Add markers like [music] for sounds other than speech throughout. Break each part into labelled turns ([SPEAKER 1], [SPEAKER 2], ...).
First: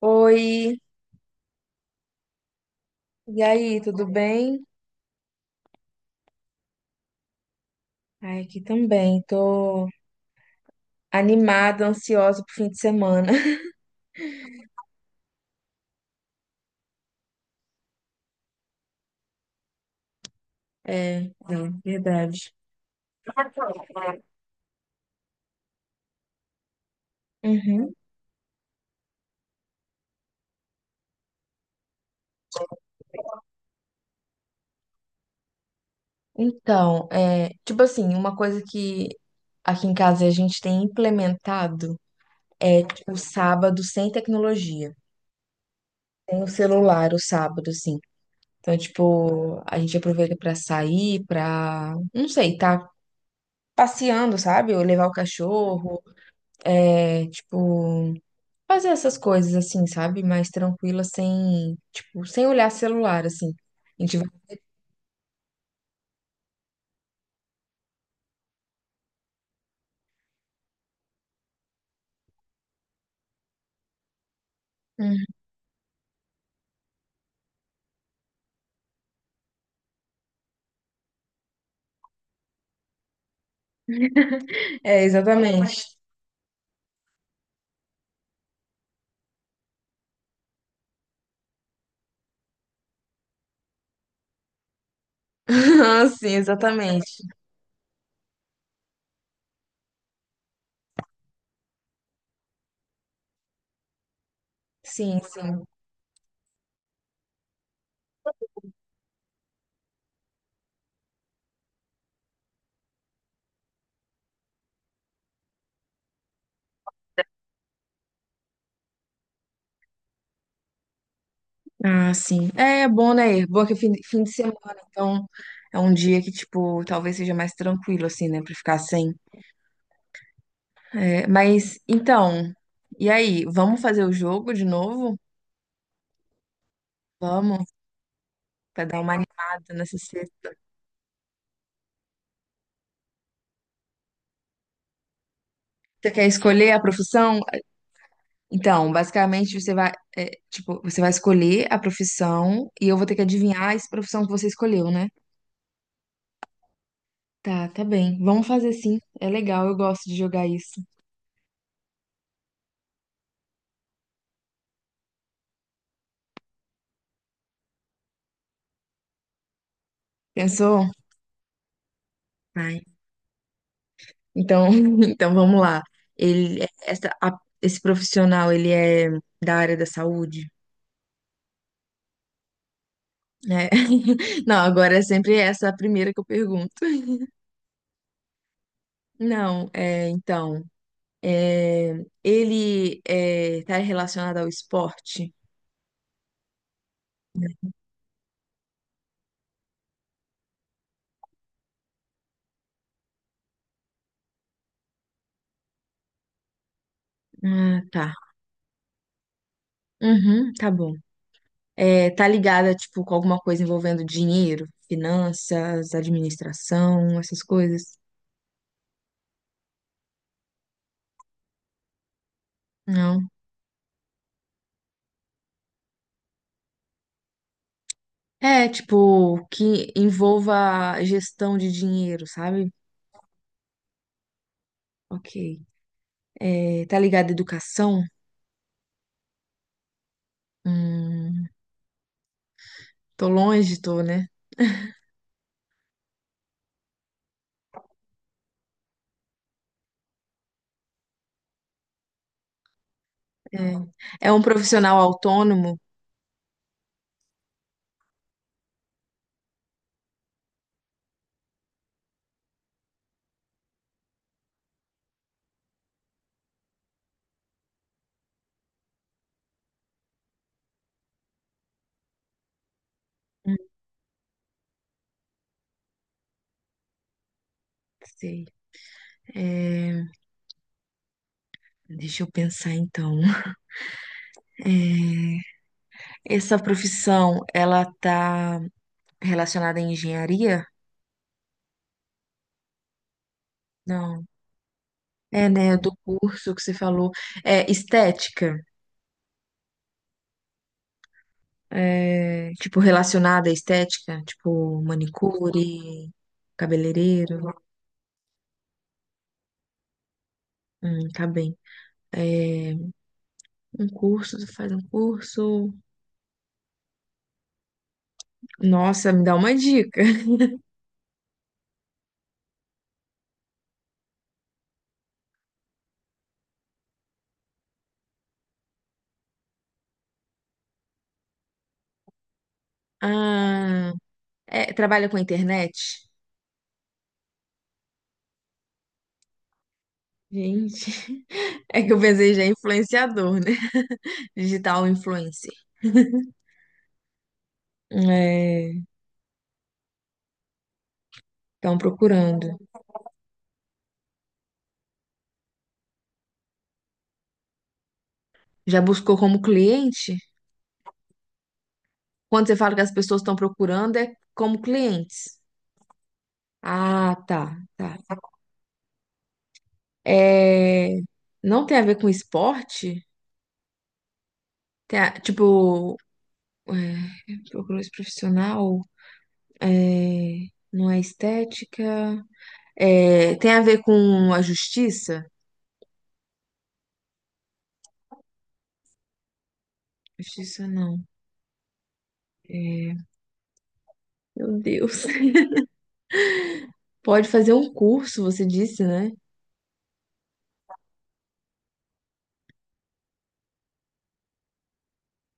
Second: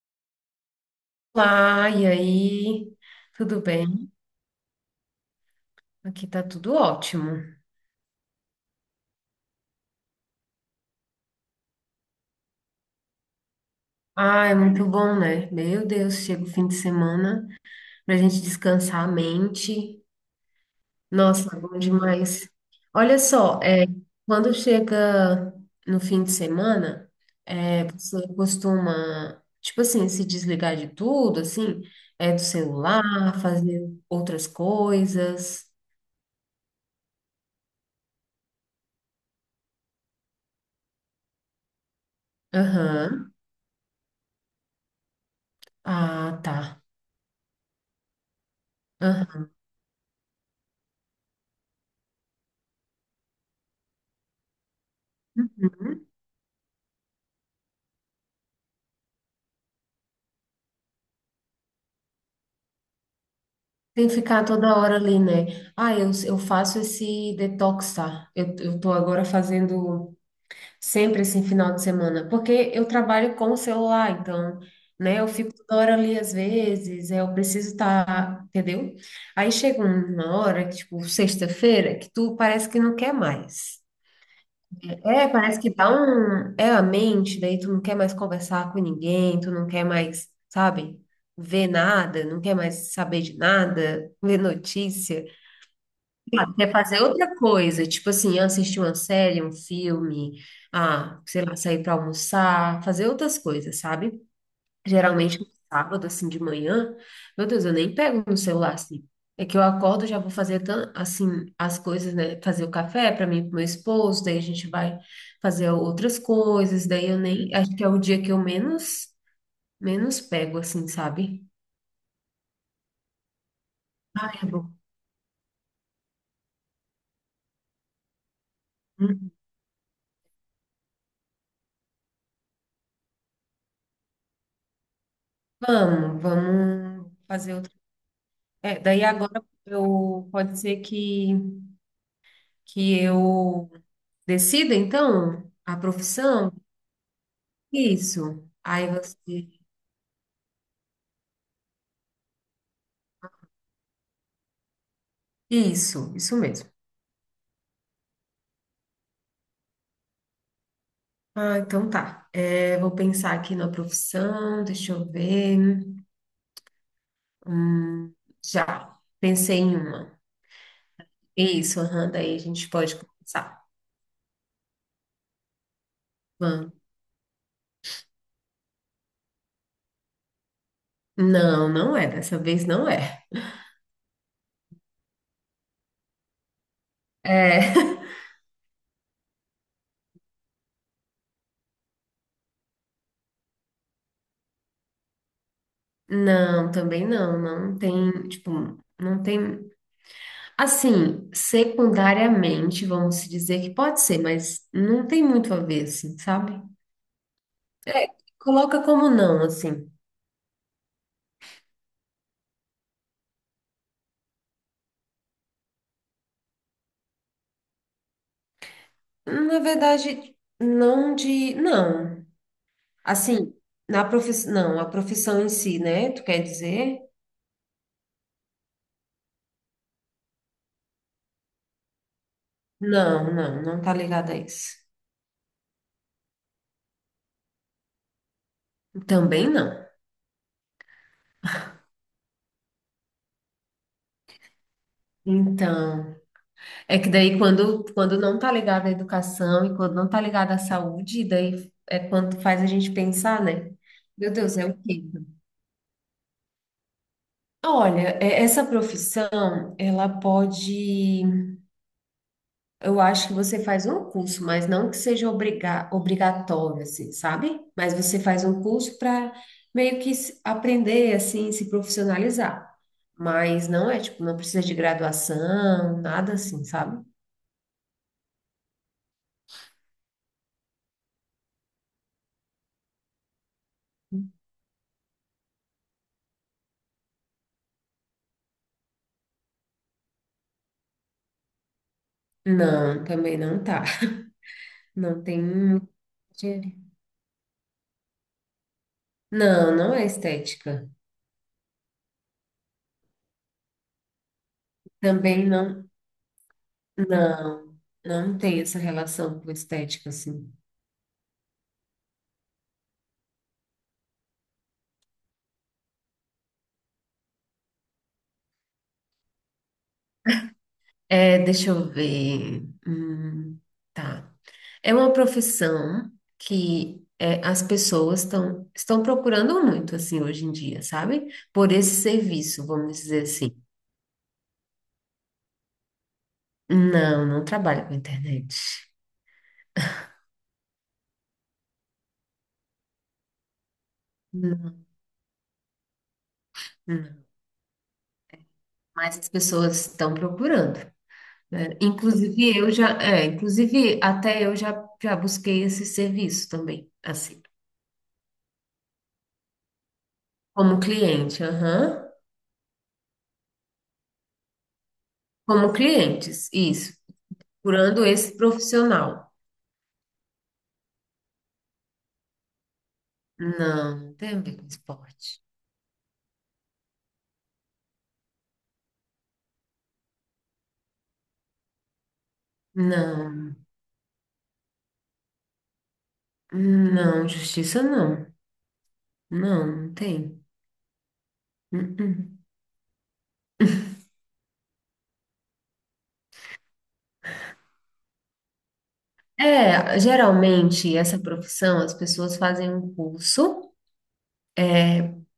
[SPEAKER 1] Oi,
[SPEAKER 2] Olá, e aí?
[SPEAKER 1] e
[SPEAKER 2] Tudo
[SPEAKER 1] aí, tudo
[SPEAKER 2] bem?
[SPEAKER 1] bem?
[SPEAKER 2] Aqui tá tudo ótimo.
[SPEAKER 1] Ai, aqui também, tô animada, ansiosa pro fim de semana. [laughs]
[SPEAKER 2] Ah, é muito bom, né? Meu Deus, chega o fim de semana pra gente descansar a mente.
[SPEAKER 1] É,
[SPEAKER 2] Nossa, é bom
[SPEAKER 1] não,
[SPEAKER 2] demais.
[SPEAKER 1] verdade.
[SPEAKER 2] Olha só, quando chega no fim de semana,
[SPEAKER 1] Uhum.
[SPEAKER 2] você costuma, tipo assim, se desligar de tudo, assim, é do celular, fazer outras coisas.
[SPEAKER 1] Então, é, tipo assim, uma coisa que aqui em casa a gente tem implementado é, tipo,
[SPEAKER 2] Aham.
[SPEAKER 1] sábado sem tecnologia.
[SPEAKER 2] Ah,
[SPEAKER 1] Sem o
[SPEAKER 2] tá.
[SPEAKER 1] celular, o sábado, assim. Então,
[SPEAKER 2] Aham.
[SPEAKER 1] tipo, a gente aproveita pra sair, pra, não sei, tá passeando, sabe? Ou levar o cachorro, é, tipo... fazer essas coisas assim, sabe? Mais tranquila, sem, tipo, sem olhar celular, assim. A
[SPEAKER 2] Tem que
[SPEAKER 1] gente vai...
[SPEAKER 2] ficar toda hora ali, né? Ah, eu faço esse detox, tá? Eu tô agora fazendo sempre esse final de semana, porque eu trabalho com o celular, então, né?
[SPEAKER 1] Hum.
[SPEAKER 2] Eu fico toda hora ali às vezes, eu preciso estar, entendeu? Aí chega uma hora, que, tipo, sexta-feira, que tu parece que não quer mais.
[SPEAKER 1] É,
[SPEAKER 2] É, parece
[SPEAKER 1] exatamente.
[SPEAKER 2] que dá
[SPEAKER 1] [laughs]
[SPEAKER 2] um. É a mente, daí tu não quer mais conversar com ninguém, tu não quer mais, sabe, ver nada, não quer mais saber de nada, ver notícia.
[SPEAKER 1] Ah, sim,
[SPEAKER 2] Ah, quer fazer
[SPEAKER 1] exatamente.
[SPEAKER 2] outra coisa, tipo assim, assistir uma série, um filme, ah, sei lá, sair para almoçar, fazer outras coisas, sabe?
[SPEAKER 1] Sim,
[SPEAKER 2] Geralmente no
[SPEAKER 1] sim.
[SPEAKER 2] sábado, assim, de manhã, meu Deus, eu nem pego no celular, assim. É que eu acordo, já vou fazer, assim, as coisas, né? Fazer o café para mim e pro meu esposo, daí a gente vai fazer outras coisas, daí eu nem, acho que é o dia que eu menos, menos pego, assim, sabe?
[SPEAKER 1] Ah, sim. É, é bom, né? É bom que é fim de
[SPEAKER 2] Ai, é
[SPEAKER 1] semana,
[SPEAKER 2] bom.
[SPEAKER 1] então é um dia que, tipo, talvez seja mais tranquilo, assim, né? Pra ficar sem. É, mas, então, e aí? Vamos fazer o jogo de novo?
[SPEAKER 2] Vamos, vamos fazer.
[SPEAKER 1] Vamos,
[SPEAKER 2] É,
[SPEAKER 1] pra dar
[SPEAKER 2] daí
[SPEAKER 1] uma
[SPEAKER 2] agora
[SPEAKER 1] animada nessa
[SPEAKER 2] eu
[SPEAKER 1] sexta.
[SPEAKER 2] pode ser que eu decida, então, a
[SPEAKER 1] Você quer
[SPEAKER 2] profissão?
[SPEAKER 1] escolher a profissão?
[SPEAKER 2] Isso. Aí
[SPEAKER 1] Então,
[SPEAKER 2] você.
[SPEAKER 1] basicamente, você vai, é, tipo, você vai escolher a profissão e eu vou ter que adivinhar essa profissão que você escolheu, né?
[SPEAKER 2] Isso mesmo.
[SPEAKER 1] Tá, tá bem. Vamos fazer sim. É legal, eu gosto de jogar isso.
[SPEAKER 2] Ah, então tá. É, vou pensar aqui na profissão, deixa eu ver. Hum, já, pensei em uma.
[SPEAKER 1] Pensou?
[SPEAKER 2] Isso, aham, daí a gente
[SPEAKER 1] Vai.
[SPEAKER 2] pode começar.
[SPEAKER 1] Então, [laughs] então vamos lá. Ele,
[SPEAKER 2] Vamos.
[SPEAKER 1] essa, esse profissional, ele é da área da saúde,
[SPEAKER 2] Não, não é, dessa vez não é.
[SPEAKER 1] né? [laughs] Não, agora é sempre essa a primeira que eu pergunto.
[SPEAKER 2] É,
[SPEAKER 1] Não, é, então, é, ele é, tá relacionado ao esporte?
[SPEAKER 2] [laughs] não, também não, não tem, tipo, não tem. Assim, secundariamente, vamos se dizer que pode ser, mas não tem muito a ver, assim, sabe?
[SPEAKER 1] Ah, tá.
[SPEAKER 2] Coloca como não, assim.
[SPEAKER 1] Uhum, tá bom. É, tá ligada, tipo, com alguma coisa envolvendo dinheiro, finanças, administração, essas coisas?
[SPEAKER 2] Na verdade, não de. Não.
[SPEAKER 1] Não.
[SPEAKER 2] Assim, na profissão. Não, a profissão em si, né? Tu quer dizer?
[SPEAKER 1] É, tipo, que envolva gestão de dinheiro, sabe?
[SPEAKER 2] Não, não, não tá ligada a isso.
[SPEAKER 1] Ok. É, tá ligada à educação?
[SPEAKER 2] Também não.
[SPEAKER 1] Hum, tô longe, tô, né?
[SPEAKER 2] Então, é que daí quando não tá ligado à educação e quando não tá ligado à saúde, daí é quando faz a gente pensar, né?
[SPEAKER 1] É,
[SPEAKER 2] Meu
[SPEAKER 1] é um
[SPEAKER 2] Deus, é o
[SPEAKER 1] profissional
[SPEAKER 2] quê?
[SPEAKER 1] autônomo?
[SPEAKER 2] Olha, essa profissão, ela pode, eu acho que você faz um curso, mas não que seja obrigatório, assim, sabe? Mas você faz um curso para meio que aprender, assim, se profissionalizar.
[SPEAKER 1] Hum,
[SPEAKER 2] Mas não é, tipo, não precisa de graduação, nada assim, sabe?
[SPEAKER 1] Sei. É, deixa eu pensar então. É, essa profissão, ela tá relacionada à engenharia?
[SPEAKER 2] Não, também não tá.
[SPEAKER 1] Não.
[SPEAKER 2] Não
[SPEAKER 1] É, né,
[SPEAKER 2] tem.
[SPEAKER 1] do curso que você falou. É, estética,
[SPEAKER 2] Não, não é estética.
[SPEAKER 1] é, tipo, relacionada à estética, tipo,
[SPEAKER 2] Também não,
[SPEAKER 1] manicure, cabeleireiro.
[SPEAKER 2] não, não tem essa relação com estética, assim.
[SPEAKER 1] Tá bem. É, um curso, tu faz um curso. Nossa, me dá uma dica. [laughs]
[SPEAKER 2] É, deixa eu ver. Tá. É uma profissão que é, as pessoas estão procurando muito, assim, hoje em dia, sabe? Por esse serviço, vamos dizer assim.
[SPEAKER 1] Ah, é, trabalha com internet?
[SPEAKER 2] Não, não trabalho com internet.
[SPEAKER 1] Gente, [laughs] é que eu pensei já em influenciador, né?
[SPEAKER 2] Não,
[SPEAKER 1] Digital influencer.
[SPEAKER 2] não.
[SPEAKER 1] É,
[SPEAKER 2] Mas as pessoas estão procurando, né?
[SPEAKER 1] estão procurando.
[SPEAKER 2] Inclusive eu já, é, inclusive até eu já, já busquei esse serviço também, assim,
[SPEAKER 1] Já buscou como cliente?
[SPEAKER 2] como cliente, aham.
[SPEAKER 1] Quando você fala que as pessoas estão procurando, é como clientes.
[SPEAKER 2] Como clientes, isso,
[SPEAKER 1] Ah, tá, tá.
[SPEAKER 2] procurando esse profissional.
[SPEAKER 1] É, não tem a ver com esporte?
[SPEAKER 2] Não, não tem a ver com esporte.
[SPEAKER 1] Tipo, é, procura-se profissional, é, não é estética. É, tem
[SPEAKER 2] Não,
[SPEAKER 1] a ver com a justiça?
[SPEAKER 2] não, justiça não. Não, não tem.
[SPEAKER 1] Justiça não.
[SPEAKER 2] Uh-uh.
[SPEAKER 1] É, meu Deus. [laughs] Pode fazer um curso, você disse, né?
[SPEAKER 2] É, geralmente essa profissão as pessoas fazem um curso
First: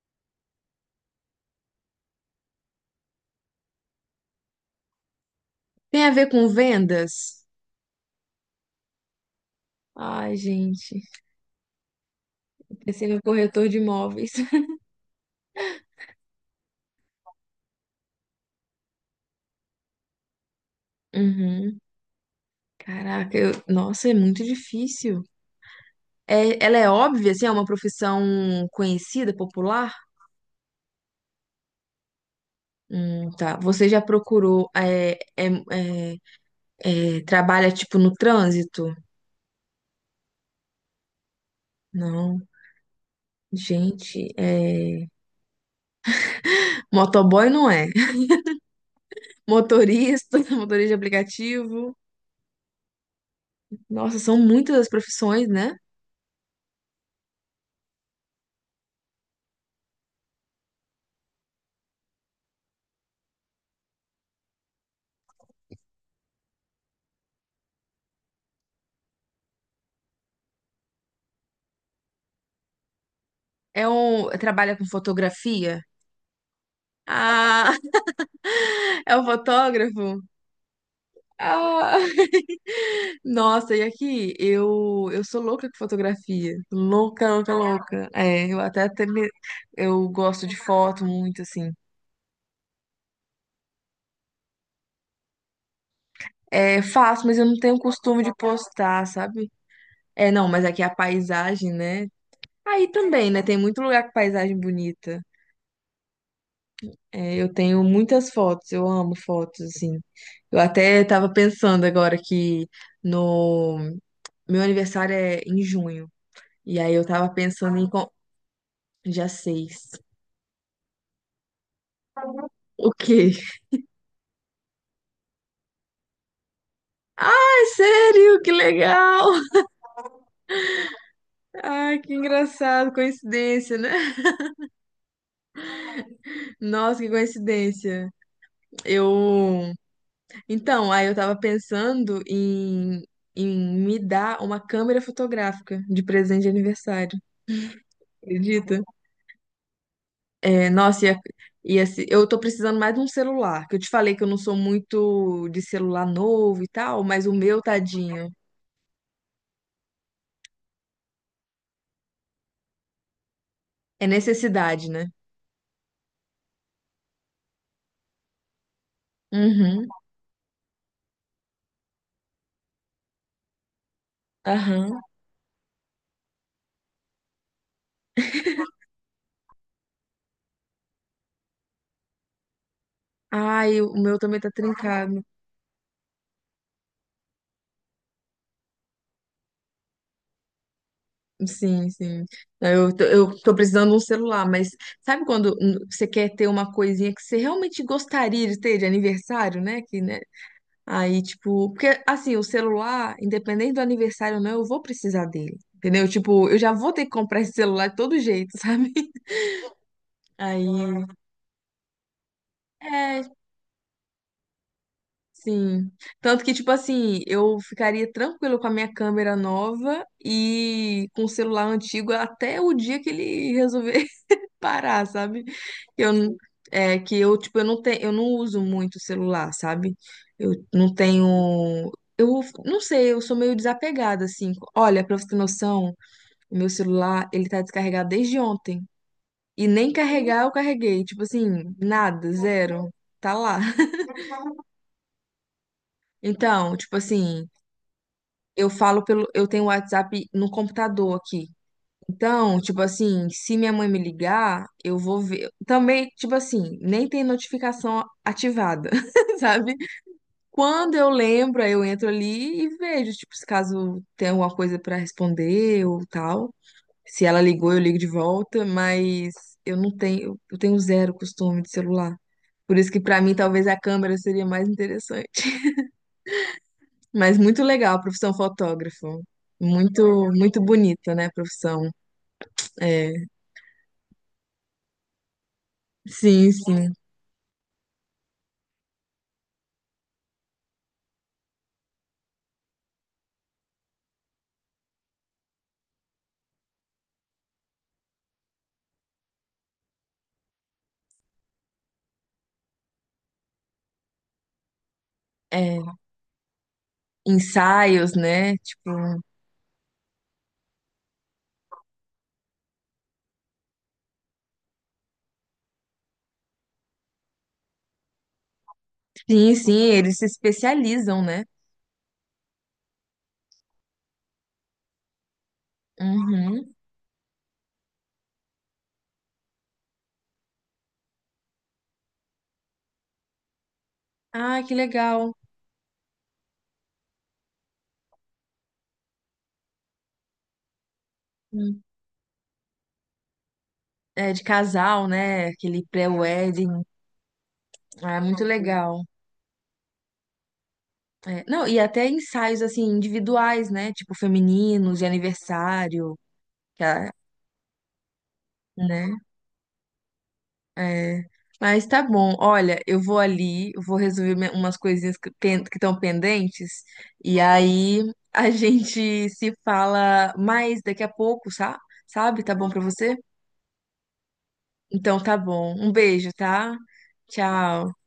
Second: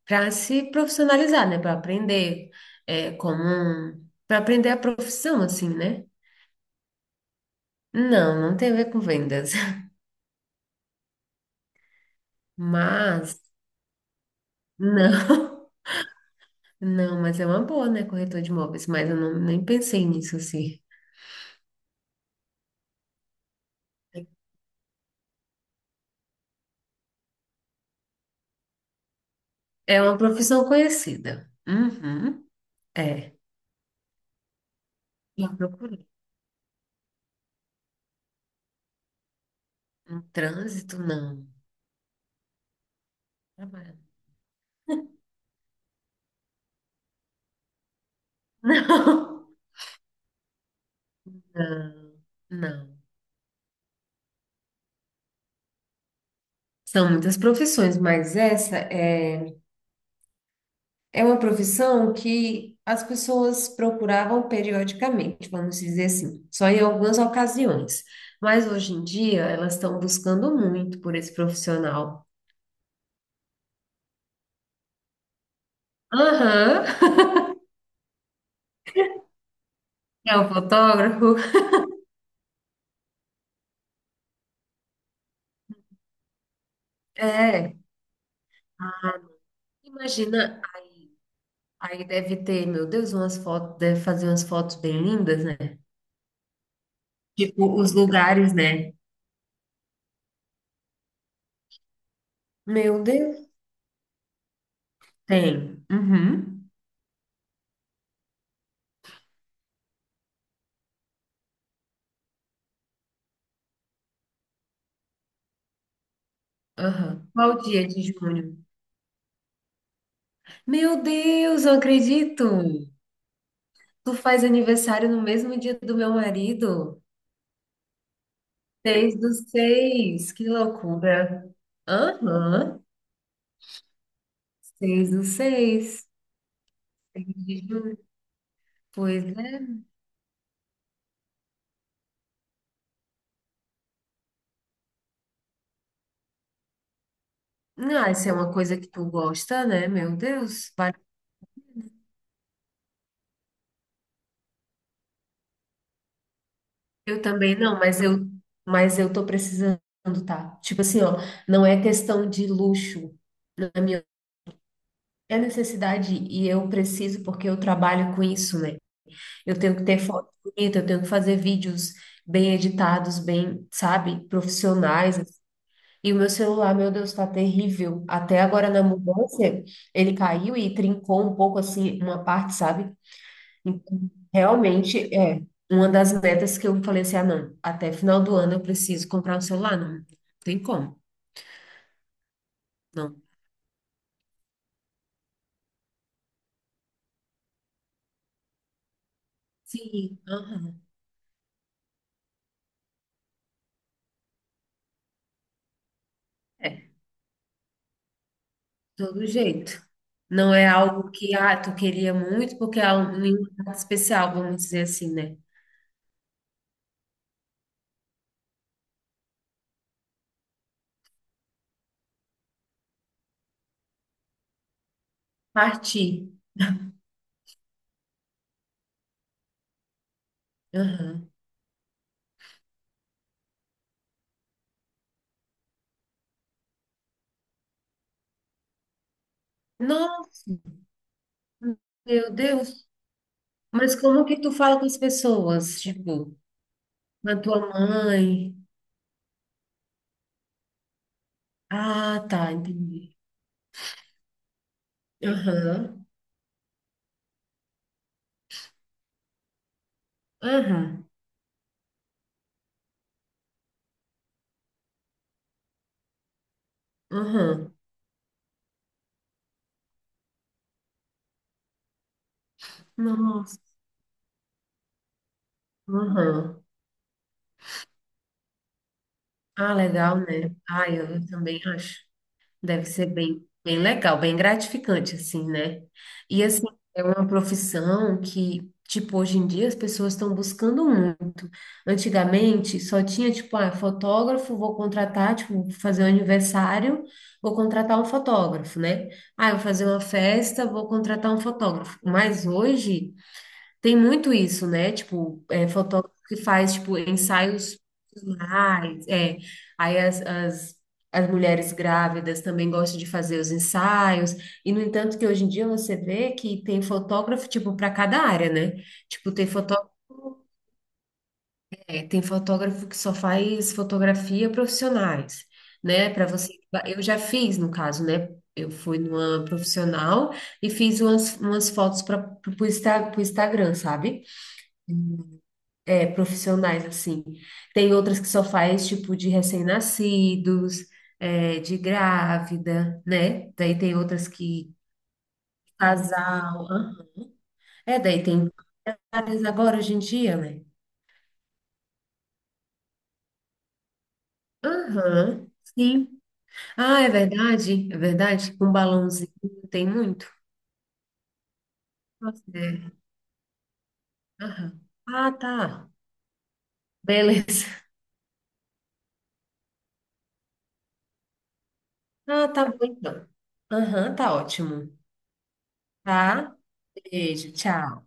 [SPEAKER 2] para se profissionalizar, né? Para aprender é, como um, para aprender a profissão, assim,
[SPEAKER 1] Tem
[SPEAKER 2] né?
[SPEAKER 1] a ver com vendas?
[SPEAKER 2] Não, não tem a ver com vendas. [laughs]
[SPEAKER 1] Ai, gente, eu pensei no
[SPEAKER 2] Mas,
[SPEAKER 1] corretor de imóveis. [laughs]
[SPEAKER 2] não, [laughs] não, mas é uma boa, né? Corretor de imóveis, mas eu não, nem pensei nisso, assim.
[SPEAKER 1] Uhum. Caraca, nossa, é muito difícil. É, ela é óbvia, assim, é uma profissão conhecida, popular?
[SPEAKER 2] É uma profissão conhecida. Uhum, é.
[SPEAKER 1] Tá. Você já procurou,
[SPEAKER 2] Já procurei.
[SPEAKER 1] é, é, trabalha, tipo, no trânsito?
[SPEAKER 2] Um trânsito, não.
[SPEAKER 1] Não.
[SPEAKER 2] Trabalho.
[SPEAKER 1] Gente, é... motoboy não é. [laughs]
[SPEAKER 2] Não,
[SPEAKER 1] Motorista, [laughs] motorista de
[SPEAKER 2] [laughs]
[SPEAKER 1] aplicativo.
[SPEAKER 2] não, não.
[SPEAKER 1] Nossa, são muitas as profissões, né?
[SPEAKER 2] São muitas profissões, mas essa é, é uma profissão que as pessoas procuravam periodicamente, vamos dizer assim, só em algumas ocasiões. Mas hoje em dia elas estão buscando muito por esse profissional.
[SPEAKER 1] É um... Trabalha com fotografia?
[SPEAKER 2] Aham,
[SPEAKER 1] Ah, [laughs] é um fotógrafo?
[SPEAKER 2] [laughs] é o fotógrafo.
[SPEAKER 1] Ah. [laughs] Nossa, e aqui, eu sou louca com fotografia. Louca, louca,
[SPEAKER 2] É,
[SPEAKER 1] louca. É, eu até, eu gosto de
[SPEAKER 2] imagina,
[SPEAKER 1] foto
[SPEAKER 2] aí,
[SPEAKER 1] muito, assim.
[SPEAKER 2] aí deve ter, meu Deus, umas fotos, deve fazer umas fotos bem lindas, né?
[SPEAKER 1] É, faço, mas eu não tenho
[SPEAKER 2] Tipo, os
[SPEAKER 1] costume de
[SPEAKER 2] lugares, né?
[SPEAKER 1] postar, sabe? É, não, mas aqui a paisagem, né? Aí
[SPEAKER 2] Meu
[SPEAKER 1] também, né?
[SPEAKER 2] Deus.
[SPEAKER 1] Tem muito lugar com paisagem bonita.
[SPEAKER 2] Tem. Uhum.
[SPEAKER 1] É, eu tenho muitas fotos, eu amo fotos, assim. Eu até tava pensando agora que no meu aniversário é em junho. E aí eu
[SPEAKER 2] Aham.
[SPEAKER 1] tava
[SPEAKER 2] Qual
[SPEAKER 1] pensando
[SPEAKER 2] dia
[SPEAKER 1] em,
[SPEAKER 2] de junho?
[SPEAKER 1] já sei.
[SPEAKER 2] Meu Deus, eu acredito!
[SPEAKER 1] O quê?
[SPEAKER 2] Tu faz aniversário no mesmo dia do meu marido?
[SPEAKER 1] Ai, sério? Que
[SPEAKER 2] Seis
[SPEAKER 1] legal!
[SPEAKER 2] do seis, que loucura!
[SPEAKER 1] Ai, que
[SPEAKER 2] Aham,
[SPEAKER 1] engraçado, coincidência, né?
[SPEAKER 2] 6 do 6.
[SPEAKER 1] Nossa, que
[SPEAKER 2] 6 de junho.
[SPEAKER 1] coincidência.
[SPEAKER 2] Pois
[SPEAKER 1] Eu.
[SPEAKER 2] é.
[SPEAKER 1] Então, aí eu tava pensando em, em me dar uma câmera fotográfica de presente de aniversário.
[SPEAKER 2] Ah, isso é uma
[SPEAKER 1] Acredita?
[SPEAKER 2] coisa que tu gosta, né? Meu
[SPEAKER 1] É,
[SPEAKER 2] Deus. Vai.
[SPEAKER 1] nossa, ia, ia, eu tô precisando mais de um celular. Que eu te falei que eu não sou muito de celular novo e tal,
[SPEAKER 2] Eu
[SPEAKER 1] mas o
[SPEAKER 2] também
[SPEAKER 1] meu,
[SPEAKER 2] não,
[SPEAKER 1] tadinho,
[SPEAKER 2] mas eu tô precisando, tá? Tipo assim, ó, não é questão de luxo. Na minha.
[SPEAKER 1] é necessidade, né?
[SPEAKER 2] É necessidade e eu preciso porque eu trabalho com isso, né? Eu tenho que
[SPEAKER 1] Uhum.
[SPEAKER 2] ter foto bonita, eu tenho que fazer vídeos bem editados, bem, sabe,
[SPEAKER 1] Aham.
[SPEAKER 2] profissionais. E o meu celular, meu Deus, tá terrível. Até agora na mudança, ele caiu e trincou um pouco assim uma parte, sabe?
[SPEAKER 1] Ai, o
[SPEAKER 2] Então,
[SPEAKER 1] meu também tá
[SPEAKER 2] realmente
[SPEAKER 1] trincado.
[SPEAKER 2] é uma das metas que eu falei assim, ah, não, até final do ano eu preciso comprar um celular, não tem como,
[SPEAKER 1] Sim, sim. Eu,
[SPEAKER 2] não.
[SPEAKER 1] eu tô precisando de um celular, mas sabe quando você quer ter uma coisinha que você realmente gostaria de ter de aniversário, né? Que, né?
[SPEAKER 2] Sim, aham.
[SPEAKER 1] Aí, tipo, porque assim, o celular, independente do aniversário ou não, eu vou precisar dele. Entendeu? Tipo, eu já vou ter que comprar esse celular de todo jeito, [laughs] sabe?
[SPEAKER 2] Todo jeito. Não é
[SPEAKER 1] Aí,
[SPEAKER 2] algo que, ah, tu queria muito porque é um-
[SPEAKER 1] é,
[SPEAKER 2] nenhum prato especial, vamos dizer assim, né?
[SPEAKER 1] sim. Tanto que, tipo assim, eu ficaria tranquilo com a minha câmera nova e com o celular antigo até o dia que ele resolver parar, sabe? Eu
[SPEAKER 2] Partir.
[SPEAKER 1] n- é que eu tipo eu não tenho, eu não uso muito o celular, sabe? Eu não
[SPEAKER 2] Aham.
[SPEAKER 1] tenho eu não sei, eu sou meio desapegada assim. Olha, pra você ter noção, o meu celular, ele tá descarregado desde ontem e nem carregar
[SPEAKER 2] Nossa,
[SPEAKER 1] eu carreguei, tipo assim, nada,
[SPEAKER 2] meu Deus.
[SPEAKER 1] zero. Tá lá.
[SPEAKER 2] Mas
[SPEAKER 1] [laughs]
[SPEAKER 2] como que tu fala com as pessoas? Tipo,
[SPEAKER 1] Então, tipo
[SPEAKER 2] com a
[SPEAKER 1] assim,
[SPEAKER 2] tua mãe?
[SPEAKER 1] eu falo pelo eu tenho o WhatsApp no computador aqui.
[SPEAKER 2] Ah, tá,
[SPEAKER 1] Então, tipo
[SPEAKER 2] entendi.
[SPEAKER 1] assim, se minha mãe me ligar, eu vou ver.
[SPEAKER 2] Aham.
[SPEAKER 1] Também, tipo assim, nem tem notificação ativada, [laughs] sabe? Quando
[SPEAKER 2] Aham.
[SPEAKER 1] eu lembro, aí eu entro ali e vejo, tipo, se caso tem alguma coisa pra responder ou tal. Se ela ligou,
[SPEAKER 2] Aham.
[SPEAKER 1] eu ligo de volta, mas eu não tenho, eu tenho zero costume de celular. Por isso que pra mim
[SPEAKER 2] Nossa.
[SPEAKER 1] talvez a câmera seria mais interessante. [laughs]
[SPEAKER 2] Aham.
[SPEAKER 1] Mas muito legal a profissão fotógrafo.
[SPEAKER 2] Ah, legal,
[SPEAKER 1] Muito,
[SPEAKER 2] né?
[SPEAKER 1] muito
[SPEAKER 2] Ah,
[SPEAKER 1] bonita, né,
[SPEAKER 2] eu
[SPEAKER 1] a
[SPEAKER 2] também
[SPEAKER 1] profissão.
[SPEAKER 2] acho. Deve ser
[SPEAKER 1] É,
[SPEAKER 2] bem, bem legal, bem gratificante, assim, né? E,
[SPEAKER 1] sim,
[SPEAKER 2] assim,
[SPEAKER 1] sim.
[SPEAKER 2] é uma profissão que, tipo, hoje em dia as pessoas estão buscando muito. Antigamente, só tinha, tipo, ah, fotógrafo, vou contratar, tipo, vou fazer um aniversário, vou contratar um fotógrafo, né? Ah, eu vou fazer uma festa, vou contratar um fotógrafo. Mas hoje, tem muito isso, né? Tipo, é,
[SPEAKER 1] É
[SPEAKER 2] fotógrafo que faz, tipo, ensaios
[SPEAKER 1] ensaios, né?
[SPEAKER 2] mais,
[SPEAKER 1] Tipo,
[SPEAKER 2] é. Aí as mulheres grávidas também gostam de fazer os ensaios. E, no entanto, que hoje em dia você vê que tem fotógrafo, tipo, para cada área, né? Tipo, tem
[SPEAKER 1] sim,
[SPEAKER 2] fotó
[SPEAKER 1] sim, eles se especializam, né?
[SPEAKER 2] é, tem fotógrafo que só faz fotografia profissionais, né? Para você...
[SPEAKER 1] Uhum.
[SPEAKER 2] Eu já fiz, no caso, né? Eu fui numa profissional e fiz umas fotos para o Instagram, sabe?
[SPEAKER 1] Ah, que legal.
[SPEAKER 2] É, profissionais, assim. Tem outras que só faz, tipo, de recém-nascidos, é, de
[SPEAKER 1] Hum.
[SPEAKER 2] grávida, né? Daí tem outras
[SPEAKER 1] É, de
[SPEAKER 2] que
[SPEAKER 1] casal, né? Aquele
[SPEAKER 2] casal.
[SPEAKER 1] pré-wedding.
[SPEAKER 2] Hã? É,
[SPEAKER 1] Ah, é
[SPEAKER 2] daí
[SPEAKER 1] muito
[SPEAKER 2] tem
[SPEAKER 1] legal.
[SPEAKER 2] várias agora hoje em dia, né?
[SPEAKER 1] É, não, e até ensaios, assim, individuais, né? Tipo, femininos, de
[SPEAKER 2] Aham,
[SPEAKER 1] aniversário,
[SPEAKER 2] sim.
[SPEAKER 1] que
[SPEAKER 2] Ah, é
[SPEAKER 1] a-
[SPEAKER 2] verdade, é verdade. Com
[SPEAKER 1] né?
[SPEAKER 2] balãozinho tem muito.
[SPEAKER 1] É, mas tá bom.
[SPEAKER 2] Nossa,
[SPEAKER 1] Olha,
[SPEAKER 2] é.
[SPEAKER 1] eu vou ali, eu vou resolver
[SPEAKER 2] Aham.
[SPEAKER 1] umas coisinhas que
[SPEAKER 2] Ah, tá.
[SPEAKER 1] estão pendentes e
[SPEAKER 2] Beleza. [laughs]
[SPEAKER 1] aí a [laughs] gente se fala mais daqui a pouco, sabe?
[SPEAKER 2] Ah,
[SPEAKER 1] Tá
[SPEAKER 2] tá
[SPEAKER 1] bom pra
[SPEAKER 2] bom
[SPEAKER 1] você?
[SPEAKER 2] então. Aham, tá ótimo.
[SPEAKER 1] Então tá bom. Um beijo,
[SPEAKER 2] Tá?
[SPEAKER 1] tá?
[SPEAKER 2] Beijo,
[SPEAKER 1] Tchau.
[SPEAKER 2] tchau.